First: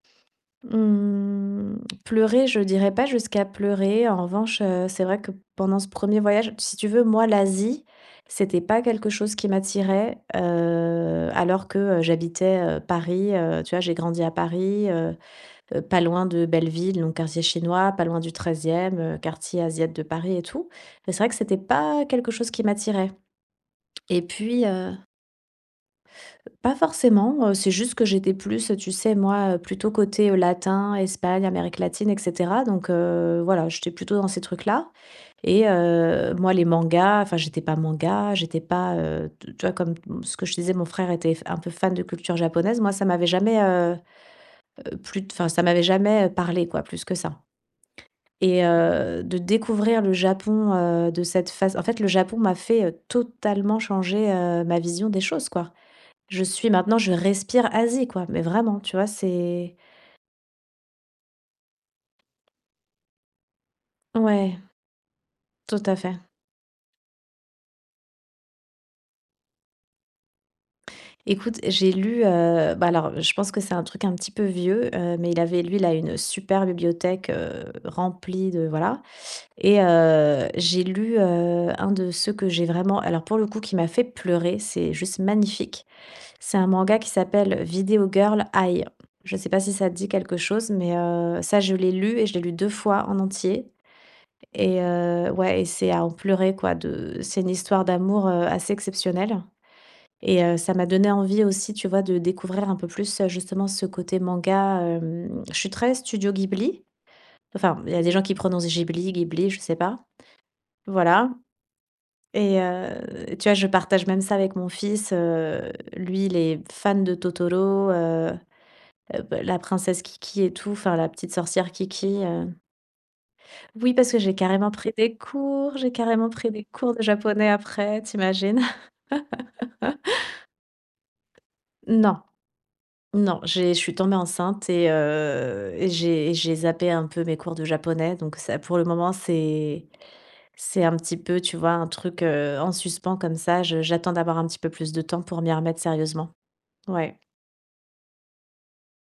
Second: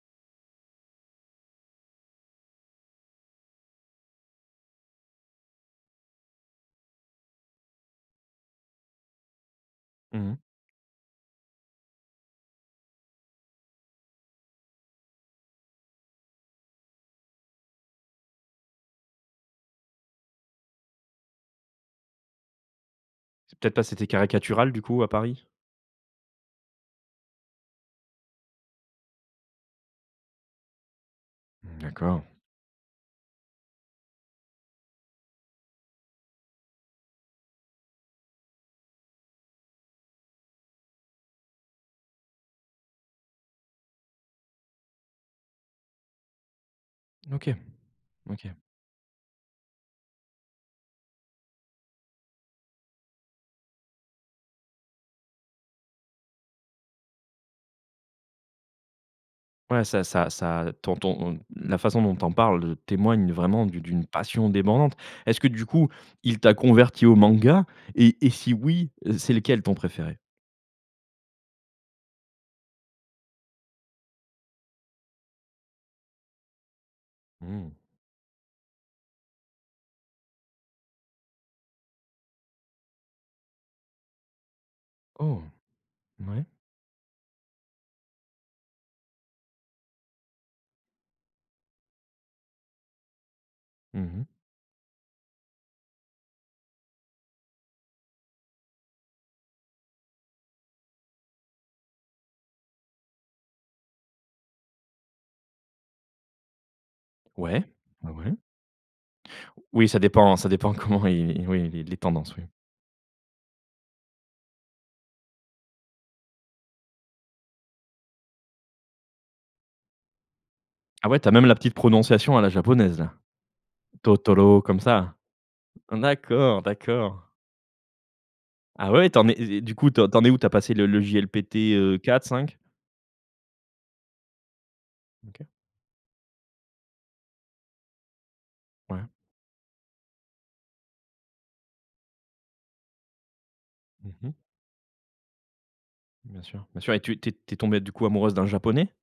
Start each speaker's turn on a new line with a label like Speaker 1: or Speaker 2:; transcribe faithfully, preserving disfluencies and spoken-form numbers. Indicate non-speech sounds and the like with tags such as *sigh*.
Speaker 1: Mmh, pleurer, je dirais pas jusqu'à pleurer. En revanche, heu, c'est vrai que pendant ce premier voyage si tu veux, moi, l'Asie, c'était pas quelque chose qui m'attirait.
Speaker 2: Mmh mh.
Speaker 1: Heu, alors que, heu, j'habitais, heu, Paris, heu. Tu vois, j'ai grandi à Paris, heu, pas loin de Belleville, donc quartier chinois, pas loin du treizième heu, quartier asiat de Paris et tout. Mais c'est vrai que c'était pas quelque chose qui m'attirait.
Speaker 2: Peut-être parce que c'était
Speaker 1: Et puis,
Speaker 2: caricatural du
Speaker 1: heu
Speaker 2: coup à Paris?
Speaker 1: Pas forcément, heu, c'est juste que j'étais plus, tu sais moi, heu, plutôt côté latin, Espagne, Amérique latine, et
Speaker 2: D'accord.
Speaker 1: cetera. Donc, heu, voilà, j'étais plutôt dans ces trucs-là. Et heu, moi, les mangas, enfin j'étais pas manga, j'étais pas, heu, tu vois, comme ce que je te disais, mon frère était f un peu fan de culture japonaise. Moi, ça m'avait jamais, heu heu plu enfin, ça m'avait jamais parlé quoi, plus que ça.
Speaker 2: OK, OK.
Speaker 1: Et heu, de découvrir le Japon, heu, de cette phase en fait, le Japon m'a fait, heu, totalement changer, heu, ma vision des choses quoi. Je suis maintenant je respire Asie quoi, mais vraiment tu vois? C'est
Speaker 2: Ouais ça ça ça, ton ton, la façon dont tu en parles, heu, témoigne vraiment d'une d'une passion
Speaker 1: Ouais,
Speaker 2: débordante. Est-ce que du
Speaker 1: tout
Speaker 2: coup,
Speaker 1: à fait.
Speaker 2: il t'a converti au manga? Et et si oui, c'est lequel ton préféré?
Speaker 1: Écoute, j'ai lu, heu, bah, alors, je pense que c'est un truc un petit peu vieux, heu, mais il avait lu là, une super bibliothèque, heu,
Speaker 2: Mmh.
Speaker 1: remplie de voilà. Et heu, j'ai lu, heu, un de ceux que j'ai vraiment, alors pour le coup, qui m'a fait pleurer. C'est juste
Speaker 2: Oh.
Speaker 1: magnifique.
Speaker 2: Oui.
Speaker 1: C'est un manga qui s'appelle: «Video Girl Ai». Je sais pas si ça dit quelque chose? Mais heu, ça, je l'ai lu et je l'ai lu deux fois en entier.
Speaker 2: Mmh mh.
Speaker 1: Et heu, ouais, et c'est à en pleurer quoi, de. C'est une histoire d'amour, heu, assez exceptionnelle. Et heu, ça m'a donné envie aussi, tu vois, de découvrir un peu plus, heu, justement ce côté manga, hem. Je suis très studio Ghibli.
Speaker 2: Ouais,
Speaker 1: Enfin, il y des
Speaker 2: ouais,
Speaker 1: gens
Speaker 2: ouais.
Speaker 1: qui prononcent Ghibli, Ghibli, je sais
Speaker 2: Oui,
Speaker 1: pas.
Speaker 2: ça dépend ça dépend comment
Speaker 1: Voilà.
Speaker 2: il oui, les tendances, oui.
Speaker 1: Et heu, tu vois, je partage même ça avec mon fils, heu. Lui, il est fan de Totoro heu, beh la princesse Kiki et tout, enfin la
Speaker 2: Ah ouais, tu as
Speaker 1: petite
Speaker 2: même la
Speaker 1: sorcière
Speaker 2: petite
Speaker 1: Kiki,
Speaker 2: prononciation à
Speaker 1: heu
Speaker 2: la japonaise là.
Speaker 1: Oui, parce que j'ai
Speaker 2: Totoro
Speaker 1: carrément
Speaker 2: comme
Speaker 1: pris
Speaker 2: ça.
Speaker 1: des cours. J'ai carrément pris
Speaker 2: D'accord,
Speaker 1: des cours de
Speaker 2: d'accord.
Speaker 1: japonais après, tu imagines.
Speaker 2: Ah ouais, t'en es et du coup,
Speaker 1: *laughs*
Speaker 2: t'en es où? Tu as passé le le JLPT, heu,
Speaker 1: Non,
Speaker 2: quatre cinq?
Speaker 1: non, j'ai je suis tombée enceinte et
Speaker 2: OK.
Speaker 1: heu, et j'ai et j'ai zappé un peu mes cours de japonais. Donc ça, pour le
Speaker 2: Ouais.
Speaker 1: moment, c'est c'est un petit peu, tu vois, un truc, heu, en suspens comme ça. Je,
Speaker 2: Mmh
Speaker 1: j'attends
Speaker 2: mh.
Speaker 1: d'avoir un petit peu plus de temps pour m'y remettre sérieusement.
Speaker 2: Bien sûr, bien sûr et tu es
Speaker 1: Oui.
Speaker 2: tu es tombé du coup amoureuse d'un japonais?